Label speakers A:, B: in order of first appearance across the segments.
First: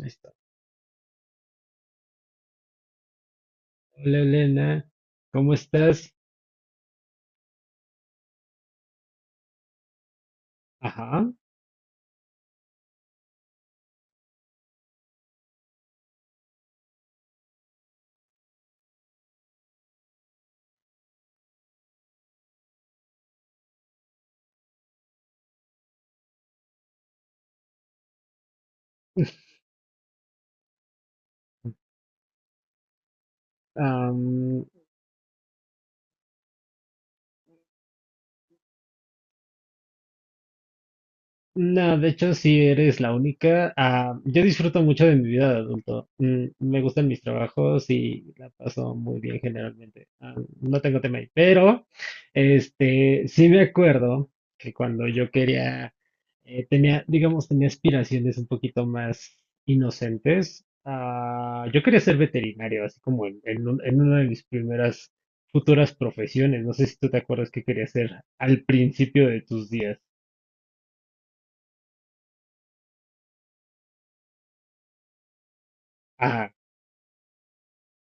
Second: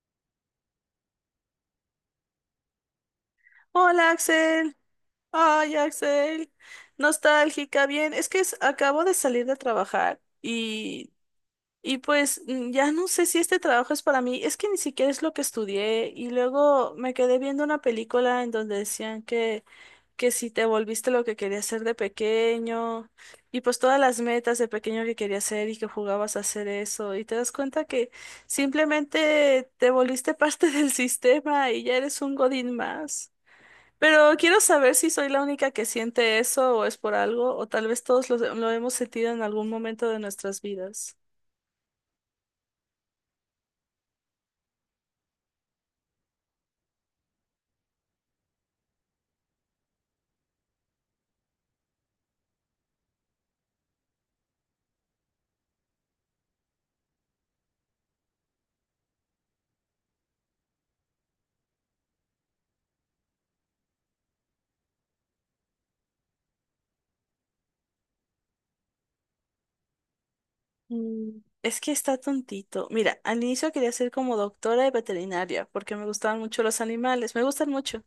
A: Ahí está.
B: Hola
A: Hola
B: Axel,
A: Elena, ¿cómo
B: ay
A: estás?
B: Axel, nostálgica, bien, es que es- acabo de salir de trabajar y,
A: Ajá.
B: y pues ya no sé si este trabajo es para mí, es que ni siquiera es lo que estudié y luego me quedé viendo una película en donde decían que si te volviste lo que querías ser de pequeño y pues todas las metas de pequeño que querías hacer y que jugabas a hacer eso y te das cuenta que simplemente te volviste parte del sistema y ya eres un godín más. Pero quiero saber si soy la única que siente eso o es por algo, o tal vez todos lo hemos sentido en algún momento de nuestras vidas.
A: No, de hecho, sí eres la única. Ah, yo disfruto mucho de mi vida de adulto. Mm, me gustan mis trabajos y la paso muy bien generalmente. No tengo tema ahí. Pero, sí me acuerdo que cuando yo quería, tenía, digamos, tenía aspiraciones un poquito más inocentes. Yo quería ser veterinario, así como en en una de mis primeras futuras profesiones. No sé si tú te acuerdas que quería ser al principio de tus días.
B: Es que está tontito. Mira, al inicio quería ser como doctora de veterinaria porque me gustaban
A: Ajá,
B: mucho los animales, me gustan mucho.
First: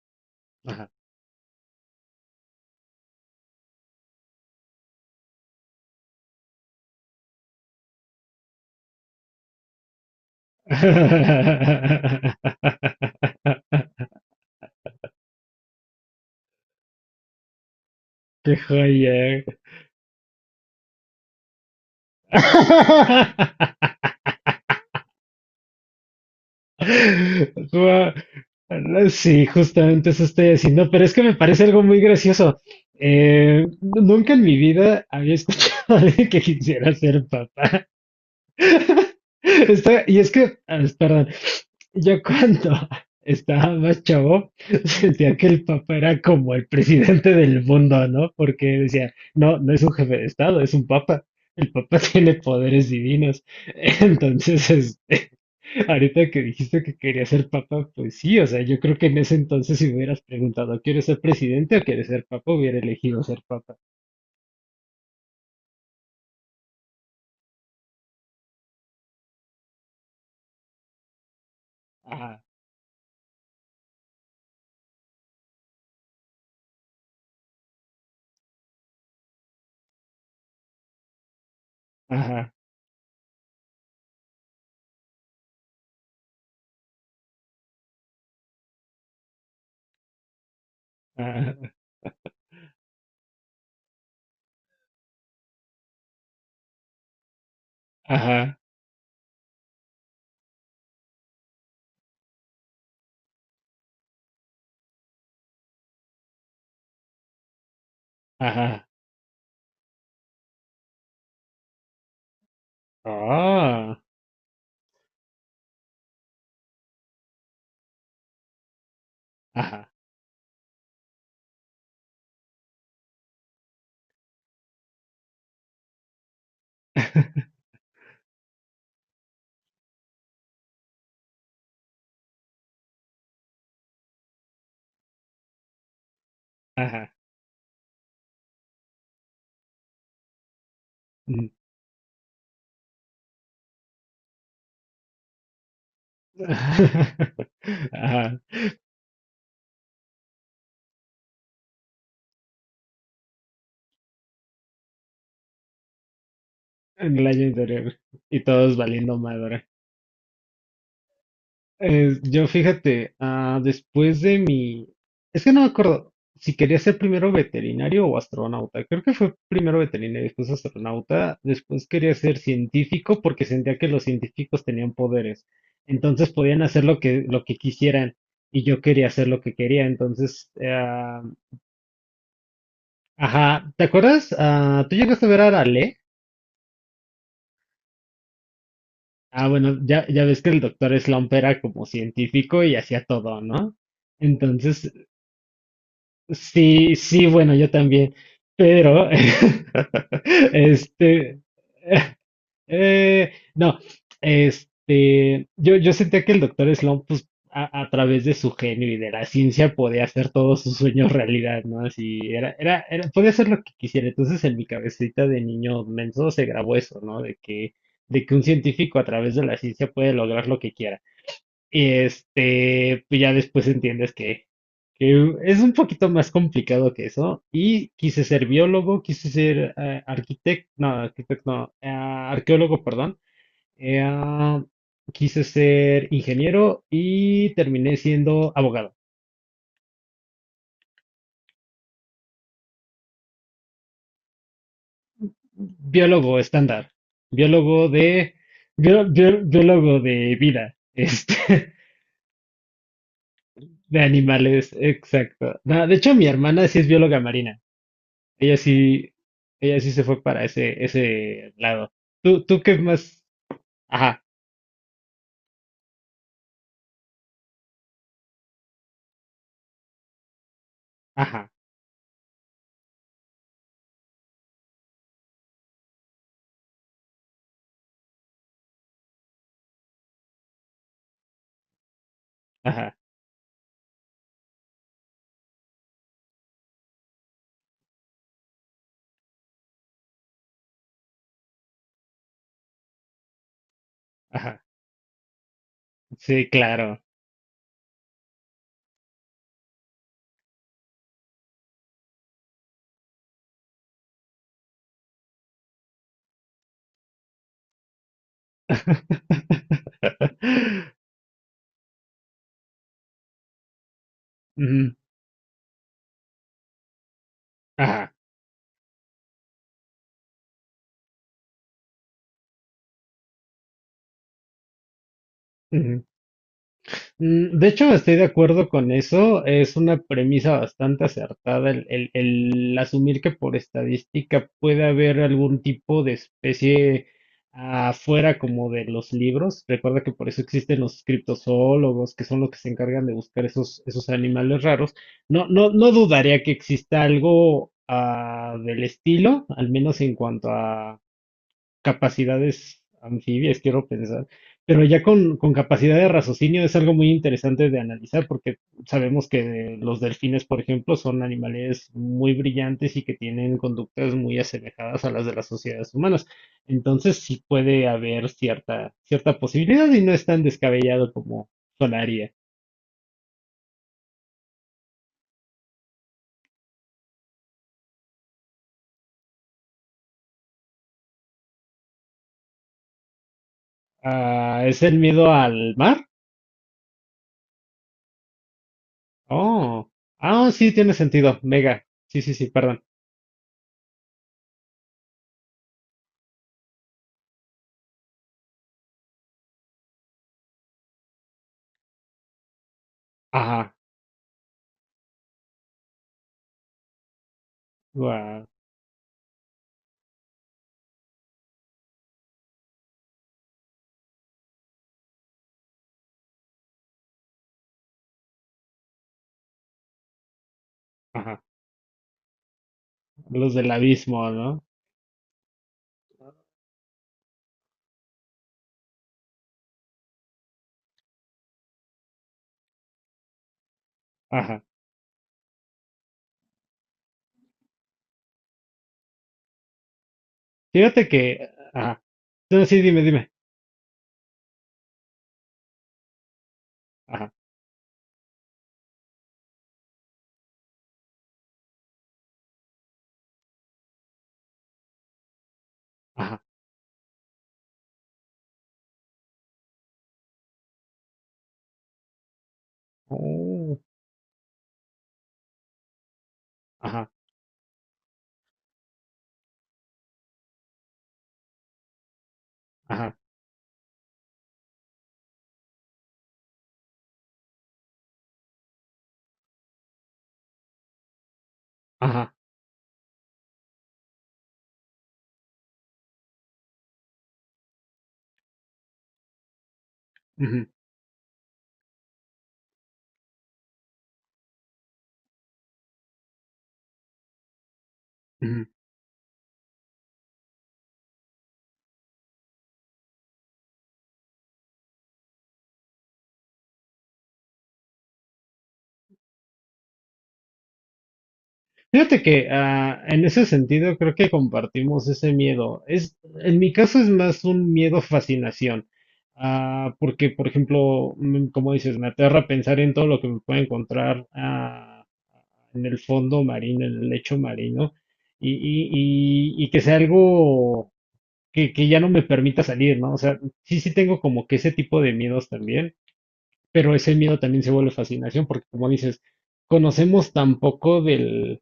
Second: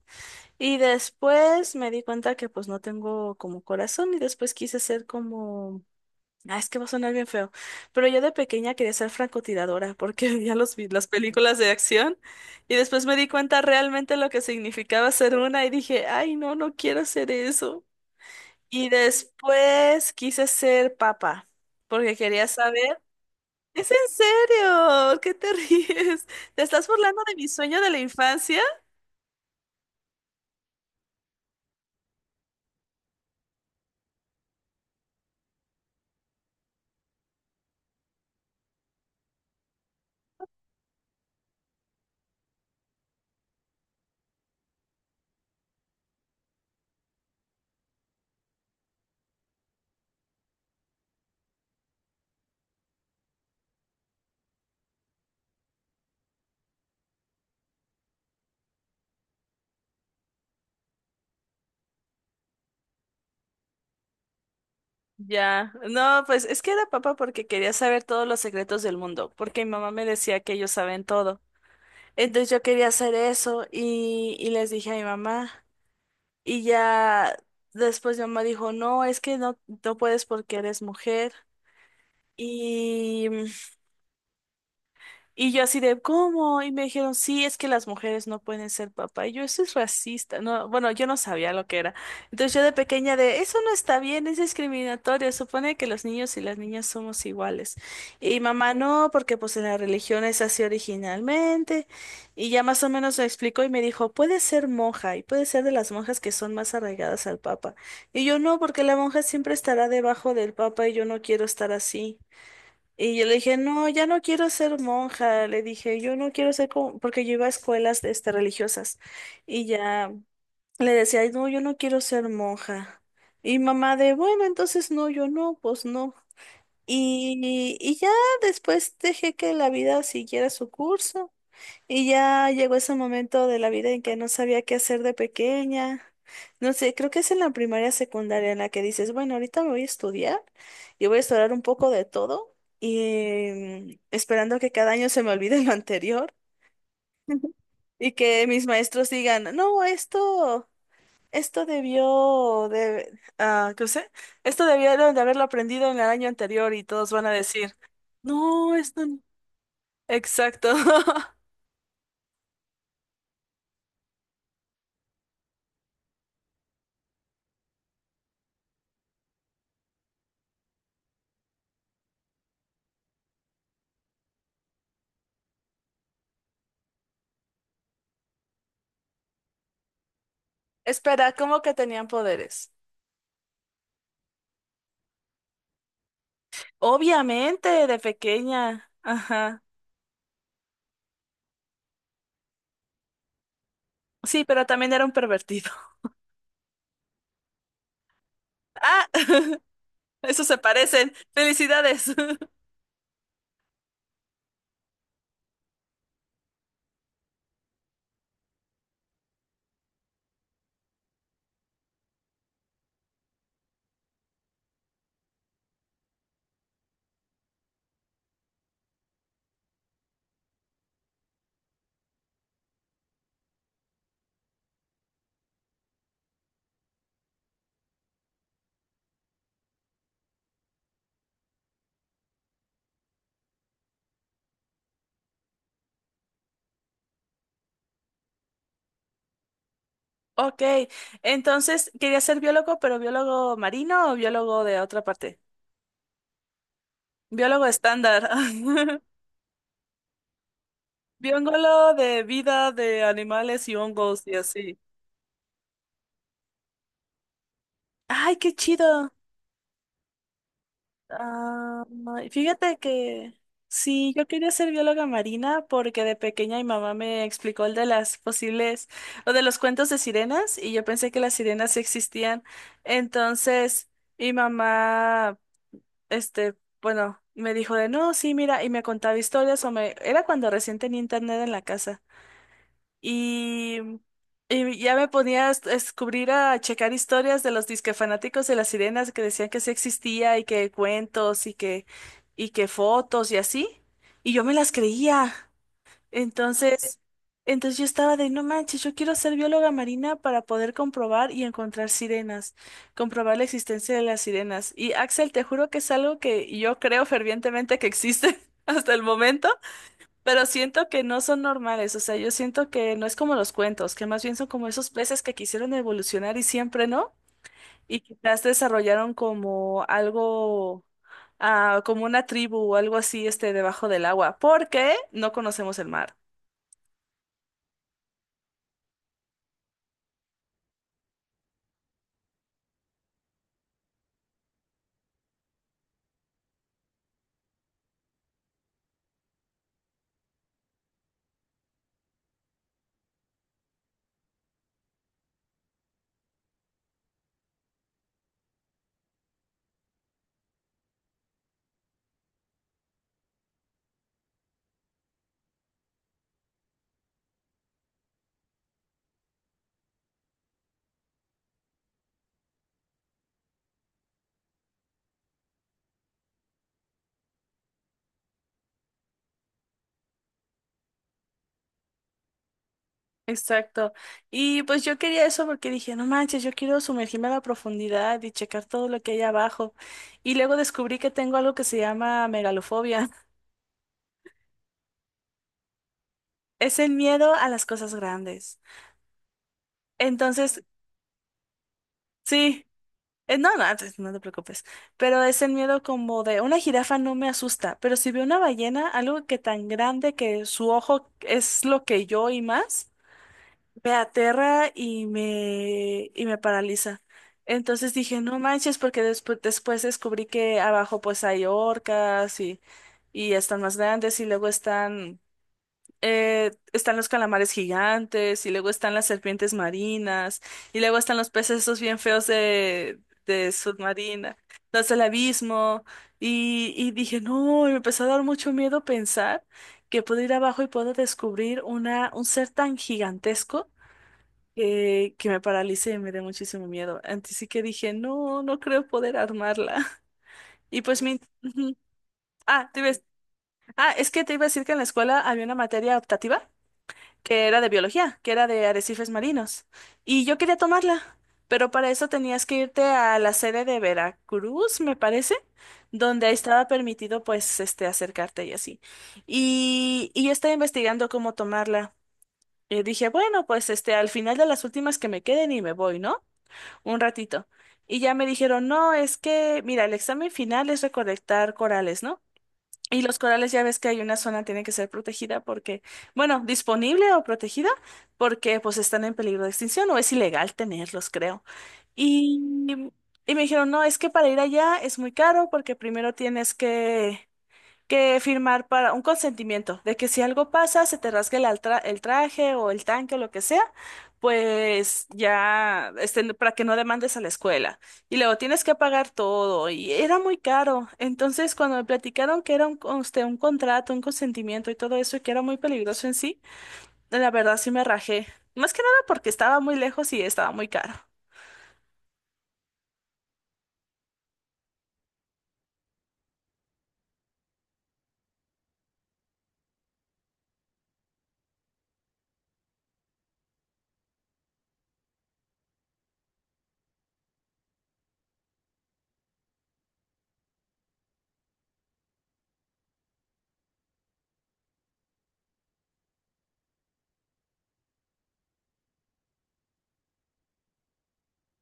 B: Y
A: ajá.
B: después me di cuenta que pues no tengo como corazón y después quise ser como... ah, es que va a sonar bien feo. Pero yo de pequeña quería ser francotiradora porque veía las
A: Qué
B: películas de acción y después me di cuenta realmente lo que significaba ser una y dije, ay, no, no quiero hacer eso. Y
A: joyer.
B: después quise ser papa porque quería saber. ¿Es en serio? ¿Por... qué te ríes? ¿Te estás burlando de mi sueño de la
A: Gua-
B: infancia?
A: Sí, justamente eso estoy haciendo, pero es que me parece algo muy gracioso. Nunca en mi vida había escuchado a alguien que quisiera ser papá. Y es que, perdón. Yo cuando estaba más chavo sentía que el Papa era como el presidente del mundo, ¿no? Porque decía, no, no es un jefe de Estado, es un Papa. El Papa tiene poderes divinos. Entonces, ahorita que dijiste que quería ser Papa, pues sí, o sea, yo creo que en ese entonces si me hubieras preguntado, ¿quieres ser presidente o quieres ser Papa? Hubiera elegido ser Papa.
B: Ya, no, pues es que era papa porque quería saber todos los secretos del mundo, porque mi mamá me decía que ellos saben todo.
A: Ajá,
B: Entonces yo quería hacer eso y les dije a mi mamá y ya después mi mamá dijo, no, es que no, no puedes porque eres mujer.
A: ajá,
B: Y y yo así de, ¿cómo? Y me dijeron, sí, es que las mujeres no pueden ser papá. Y yo, eso es racista. No, bueno, yo no sabía lo
A: ajá,
B: que era. Entonces yo de pequeña de, eso no está bien, es discriminatorio. Supone que los niños y las niñas somos iguales. Y
A: ajá,
B: mamá, no, porque pues en la religión es así originalmente. Y ya más o menos me explicó y me dijo, puede ser monja y puede ser de las monjas que son más arraigadas al papa. Y yo, no, porque
A: ajá.
B: la monja siempre estará debajo del papa y yo no quiero estar así. Y yo le dije, no,
A: Ah,
B: ya no quiero ser monja. Le dije, yo no quiero ser como, porque yo iba a escuelas este, religiosas. Y
A: ajá,
B: ya le decía, "Ay, no, yo no quiero ser monja. Y mamá de, bueno, entonces no, yo no, pues no". Y ya después dejé que la vida siguiera su curso. Y ya llegó ese momento de la vida en que no sabía qué hacer de pequeña. No sé, creo
A: ajá.
B: que es en la primaria secundaria en la que dices, bueno, ahorita me voy a estudiar y voy a
A: Mm.
B: estudiar un poco de todo y esperando que cada año se me olvide lo anterior y
A: Ajá,
B: que mis maestros digan, no, esto debió de, ah, ¿qué sé? Esto debieron de haberlo aprendido en el año anterior y todos
A: en
B: van
A: el
B: a
A: año
B: decir,
A: anterior. Y todos
B: no, esto,
A: valiendo
B: no.
A: madre.
B: Exacto.
A: Yo fíjate, después de mi... Es que no me acuerdo si quería ser primero veterinario o astronauta. Creo que fue primero veterinario, después astronauta. Después quería ser científico porque sentía que los científicos tenían poderes. Entonces podían hacer lo que quisieran. Y yo quería hacer lo que quería. Entonces,
B: Espera, ¿cómo que tenían poderes?
A: ajá. ¿Te acuerdas? Ah, ¿tú llegaste a ver a Ale?
B: Obviamente, de pequeña. Ajá.
A: Bueno, ya ves que el doctor Slump era como científico y hacía todo, ¿no?
B: Sí, pero también
A: Entonces,
B: era un pervertido.
A: sí, sí, bueno, yo también,
B: Ah,
A: pero,
B: eso se parecen.
A: este,
B: Felicidades.
A: No, yo sentía que el doctor Sloan, pues, a través de su genio y de la ciencia, podía hacer todos sus sueños realidad, ¿no? Así, era, podía hacer lo que quisiera. Entonces, en mi cabecita de niño menso se grabó eso, ¿no? De que un científico a través de la ciencia puede lograr lo que quiera. Y este, pues ya después entiendes que es un poquito más complicado que eso. Y quise ser biólogo, quise ser arquitecto, no, arqueólogo, perdón. Eh, ah, quise ser ingeniero y terminé siendo abogado.
B: Ok, entonces quería ser biólogo, pero biólogo marino o biólogo de otra parte.
A: Biólogo estándar,
B: Biólogo
A: biólogo
B: estándar.
A: de, biólogo de vida,
B: Biólogo de vida de animales y
A: de
B: hongos y
A: animales,
B: así.
A: exacto. No, de hecho, mi hermana sí es bióloga marina.
B: Ay, qué
A: Ella
B: chido.
A: sí, ella sí se fue para ese, ese
B: Ah,
A: lado. ¿Tú, tú
B: fíjate
A: qué más?
B: que sí,
A: Ajá,
B: yo quería ser bióloga marina porque de pequeña mi mamá me explicó el de las posibles o de los cuentos de sirenas y yo pensé que las
A: ajá,
B: sirenas sí existían. Entonces, mi mamá, este, bueno, me dijo de no, sí, mira, y me contaba historias o me, era cuando recién tenía internet en la casa.
A: ajá,
B: Y, y ya me ponía a a descubrir, a checar historias de los disque fanáticos de las sirenas que decían que sí existía y que cuentos y que fotos y así. Y yo me
A: ajá.
B: las creía.
A: Sí,
B: Entonces,
A: claro.
B: entonces yo estaba de, no manches, yo quiero ser bióloga marina para poder comprobar y encontrar sirenas, comprobar la existencia de las sirenas. Y Axel, te juro que es algo que yo creo fervientemente que existe hasta el momento. Pero siento que no son normales, o sea, yo siento que no es como los cuentos, que más bien son como esos
A: Ujú,
B: peces que quisieron evolucionar y siempre no, y
A: ajá.
B: quizás desarrollaron como algo, ah, como una tribu o algo así, este, debajo del agua, porque no conocemos el mar.
A: Mm, de hecho, estoy de acuerdo con eso. Es una premisa bastante acertada el asumir que por estadística puede haber algún tipo de especie afuera como de los libros. Recuerda que por eso existen los criptozoólogos, que son los que se encargan de buscar esos, esos animales raros. No, no, no dudaría que exista algo del estilo, al menos en cuanto a capacidades anfibias, quiero pensar, pero ya con capacidad de raciocinio es algo muy interesante de analizar porque sabemos que los delfines, por ejemplo, son animales muy brillantes y que tienen conductas muy asemejadas a las de las sociedades humanas. Entonces sí puede haber cierta, cierta posibilidad y no es tan descabellado como Solaria.
B: Exacto. Y pues yo quería eso porque dije, no manches, yo quiero sumergirme a la profundidad y checar todo lo que hay abajo. Y luego descubrí que tengo algo que se llama megalofobia.
A: Ah, ¿es el miedo al mar?
B: Es el miedo a las cosas grandes.
A: Oh, ah,
B: Entonces,
A: sí, tiene sentido. Mega. Sí, sí, sí,
B: sí.
A: perdón.
B: No, no, antes no te preocupes. Pero es el miedo como de una jirafa no me asusta, pero si veo una ballena, algo que tan grande que su ojo es lo que yo y más,
A: Ajá,
B: me aterra y me paraliza. Entonces dije, no
A: guau,
B: manches, porque después descubrí que abajo pues hay orcas y están más grandes y luego están están los calamares gigantes y luego están las serpientes marinas y luego están los
A: ajá.
B: peces esos bien feos de
A: Los del abismo,
B: submarina,
A: ¿no?
B: los del abismo y dije, no, y me empezó a dar mucho miedo pensar que puedo ir abajo y puedo descubrir una, un ser tan gigantesco
A: Ajá.
B: que me paralice y me dé muchísimo miedo. Antes sí que dije, no, no creo poder armarla. Y pues
A: Fíjate
B: mi...
A: que,
B: ujú.
A: ajá. No,
B: Ah, te
A: sí, dime,
B: ibas-
A: dime.
B: ah, es que te iba a decir que en la escuela había una materia optativa
A: Ajá,
B: que era de biología, que era de arrecifes marinos. Y yo quería tomarla, pero para eso tenías que irte a la sede de Veracruz, me parece, donde
A: ajá.
B: estaba permitido pues este acercarte y así. Y yo estaba investigando cómo tomarla. Y dije, bueno, pues
A: Oh,
B: este, al final de las últimas que me queden y me voy, ¿no? Un
A: ajá,
B: ratito. Y ya me dijeron, no, es que, mira, el examen final es recolectar corales, ¿no? Y
A: ajá,
B: los corales ya ves que hay una zona tiene que ser protegida porque, bueno, disponible o protegida porque pues están en peligro de extinción o es ilegal tenerlos, creo.
A: ajá.
B: Y, y me dijeron, no, es que para ir allá es muy caro porque primero tienes que firmar para un consentimiento de que si algo
A: Ujú,
B: pasa, se te rasgue el traje o el tanque o lo que sea, pues ya, este, no, para que no demandes a la escuela. Y luego tienes
A: ujú.
B: que pagar todo y era muy caro. Entonces, cuando me platicaron que era un, un contrato, un consentimiento y todo eso, y que era muy peligroso en sí, la verdad sí me rajé. Más que nada porque estaba muy lejos y estaba muy caro.
A: Fíjate que en ese sentido creo que compartimos ese miedo. Es, en mi caso es más un miedo fascinación. Porque, por ejemplo, como dices, me aterra pensar en todo lo que me pueda encontrar en el fondo marino, en el lecho marino, y que sea algo que ya no me permita salir, ¿no? O sea, sí, sí tengo como que ese tipo de miedos también, pero ese miedo también se vuelve fascinación porque, como dices, conocemos tan poco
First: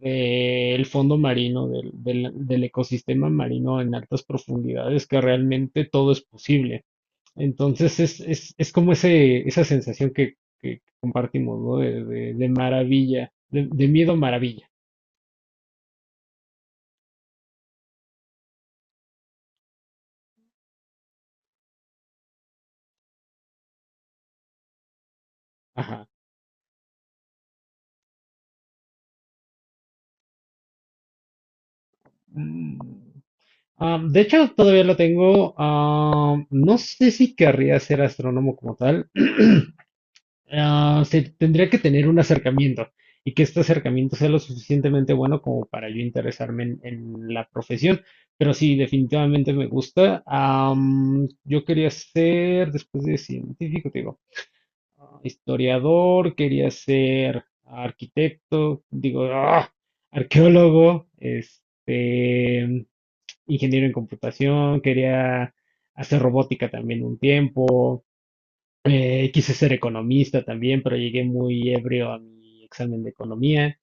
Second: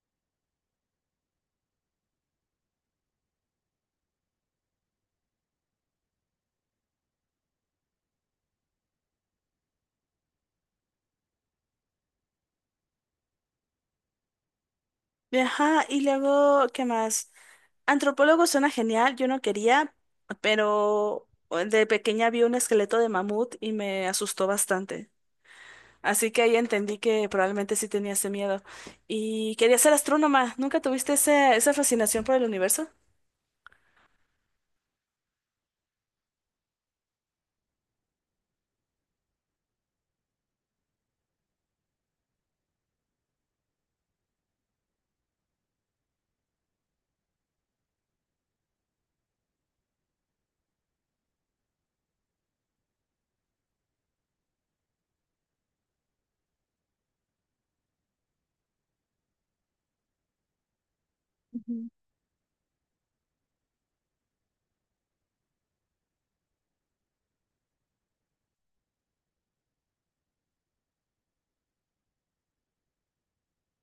A: del fondo marino, del ecosistema marino en altas profundidades, que realmente todo es posible. Entonces es como ese, esa sensación que compartimos, ¿no? De maravilla, de miedo maravilla.
B: Ajá, y luego, ¿qué más? Antropólogo suena genial, yo no quería, pero de pequeña vi un esqueleto de mamut y me asustó bastante.
A: Ajá.
B: Así que ahí entendí que probablemente sí tenía ese miedo. Y quería ser astrónoma. ¿Nunca tuviste esa fascinación por el
A: Mm.
B: universo?
A: Am, de hecho, todavía lo tengo. Am, no sé si querría ser astrónomo como tal. Se tendría que tener un acercamiento y que este acercamiento sea lo suficientemente bueno como para yo interesarme en la profesión. Pero sí, definitivamente me gusta. Am, yo quería ser, después de científico, te digo, historiador, quería ser arquitecto, digo, arqueólogo, ingeniero en computación, quería hacer robótica también un tiempo, quise ser economista también, pero llegué muy ebrio a mi examen de economía.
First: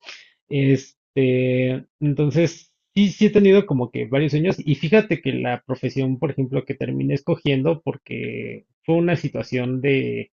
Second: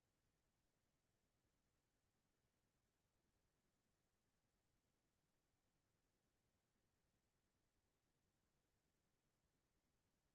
A: Este, entonces, sí, sí he tenido como que varios sueños y fíjate que la profesión, por ejemplo, que terminé escogiendo porque fue una situación de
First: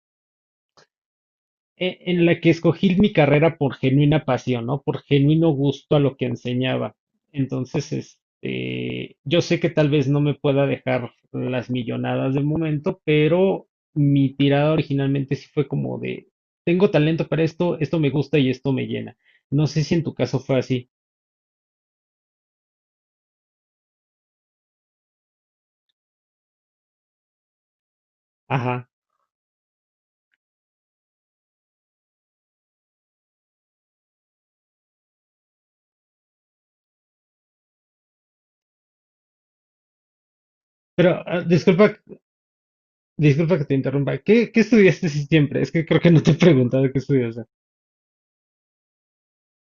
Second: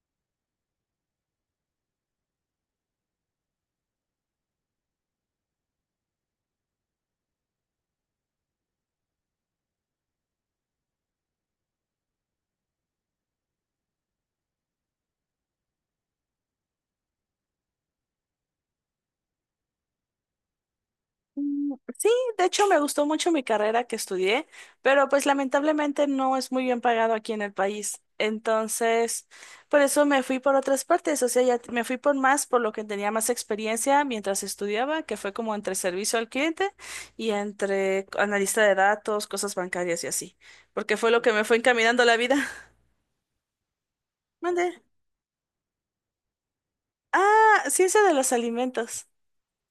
A: en la que escogí mi carrera por genuina pasión, ¿no? Por genuino gusto a lo que enseñaba. Entonces, yo sé que tal vez no me pueda dejar las millonadas de momento, pero mi tirada originalmente sí fue como de, tengo talento para esto, esto me gusta y esto me llena. No sé si en tu caso fue así.
B: Sí, de hecho me gustó mucho mi carrera que estudié, pero pues lamentablemente no es muy bien pagado aquí en el país.
A: Ajá.
B: Entonces, por eso me fui por otras partes, o sea, ya me fui por más, por lo que tenía más experiencia mientras estudiaba, que fue como entre servicio al cliente y entre analista de datos, cosas bancarias y así, porque fue lo
A: Pero
B: que me fue
A: disculpa,
B: encaminando la vida.
A: disculpa que te interrumpa. ¿Qué, qué
B: Mande.
A: estudiaste si siempre? Es que creo que no te he preguntado qué estudiaste.
B: Ah, ciencia de los alimentos.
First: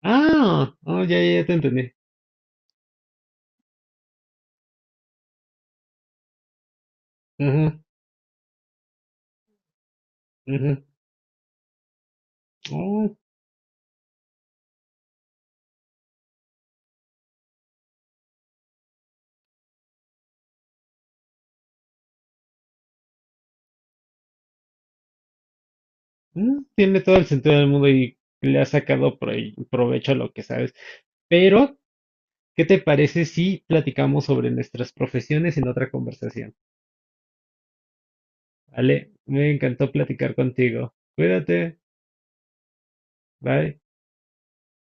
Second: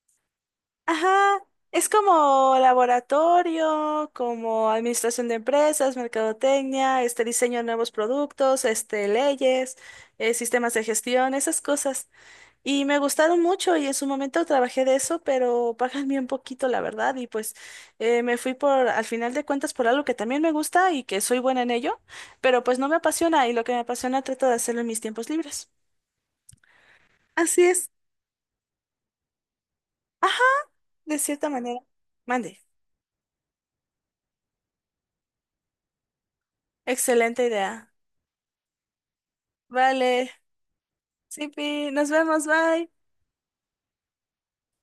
A: Oh, ya, ya,
B: Ajá,
A: ya te
B: es
A: entendí.
B: como laboratorio, como administración de empresas, mercadotecnia, este diseño de
A: Ajá,
B: nuevos productos, este leyes, sistemas de gestión, esas cosas. Y me
A: ajá.
B: gustaron mucho y en su momento trabajé de eso, pero pagan bien poquito, la verdad. Y pues me fui por, al final de cuentas, por algo que también me gusta y que soy buena en ello, pero pues no me apasiona y lo que me apasiona trato de hacerlo en mis tiempos libres.
A: Mm, tiene todo el sentido
B: Así
A: del mundo
B: es.
A: y le ha sacado provecho a lo
B: Ajá,
A: que sabes.
B: de cierta
A: Pero,
B: manera. Mande.
A: ¿qué te parece si platicamos sobre nuestras profesiones en otra conversación?
B: Excelente idea.
A: Vale, me encantó
B: Vale.
A: platicar contigo.
B: Sí,
A: Cuídate,
B: Pi, nos vemos, bye.
A: bye.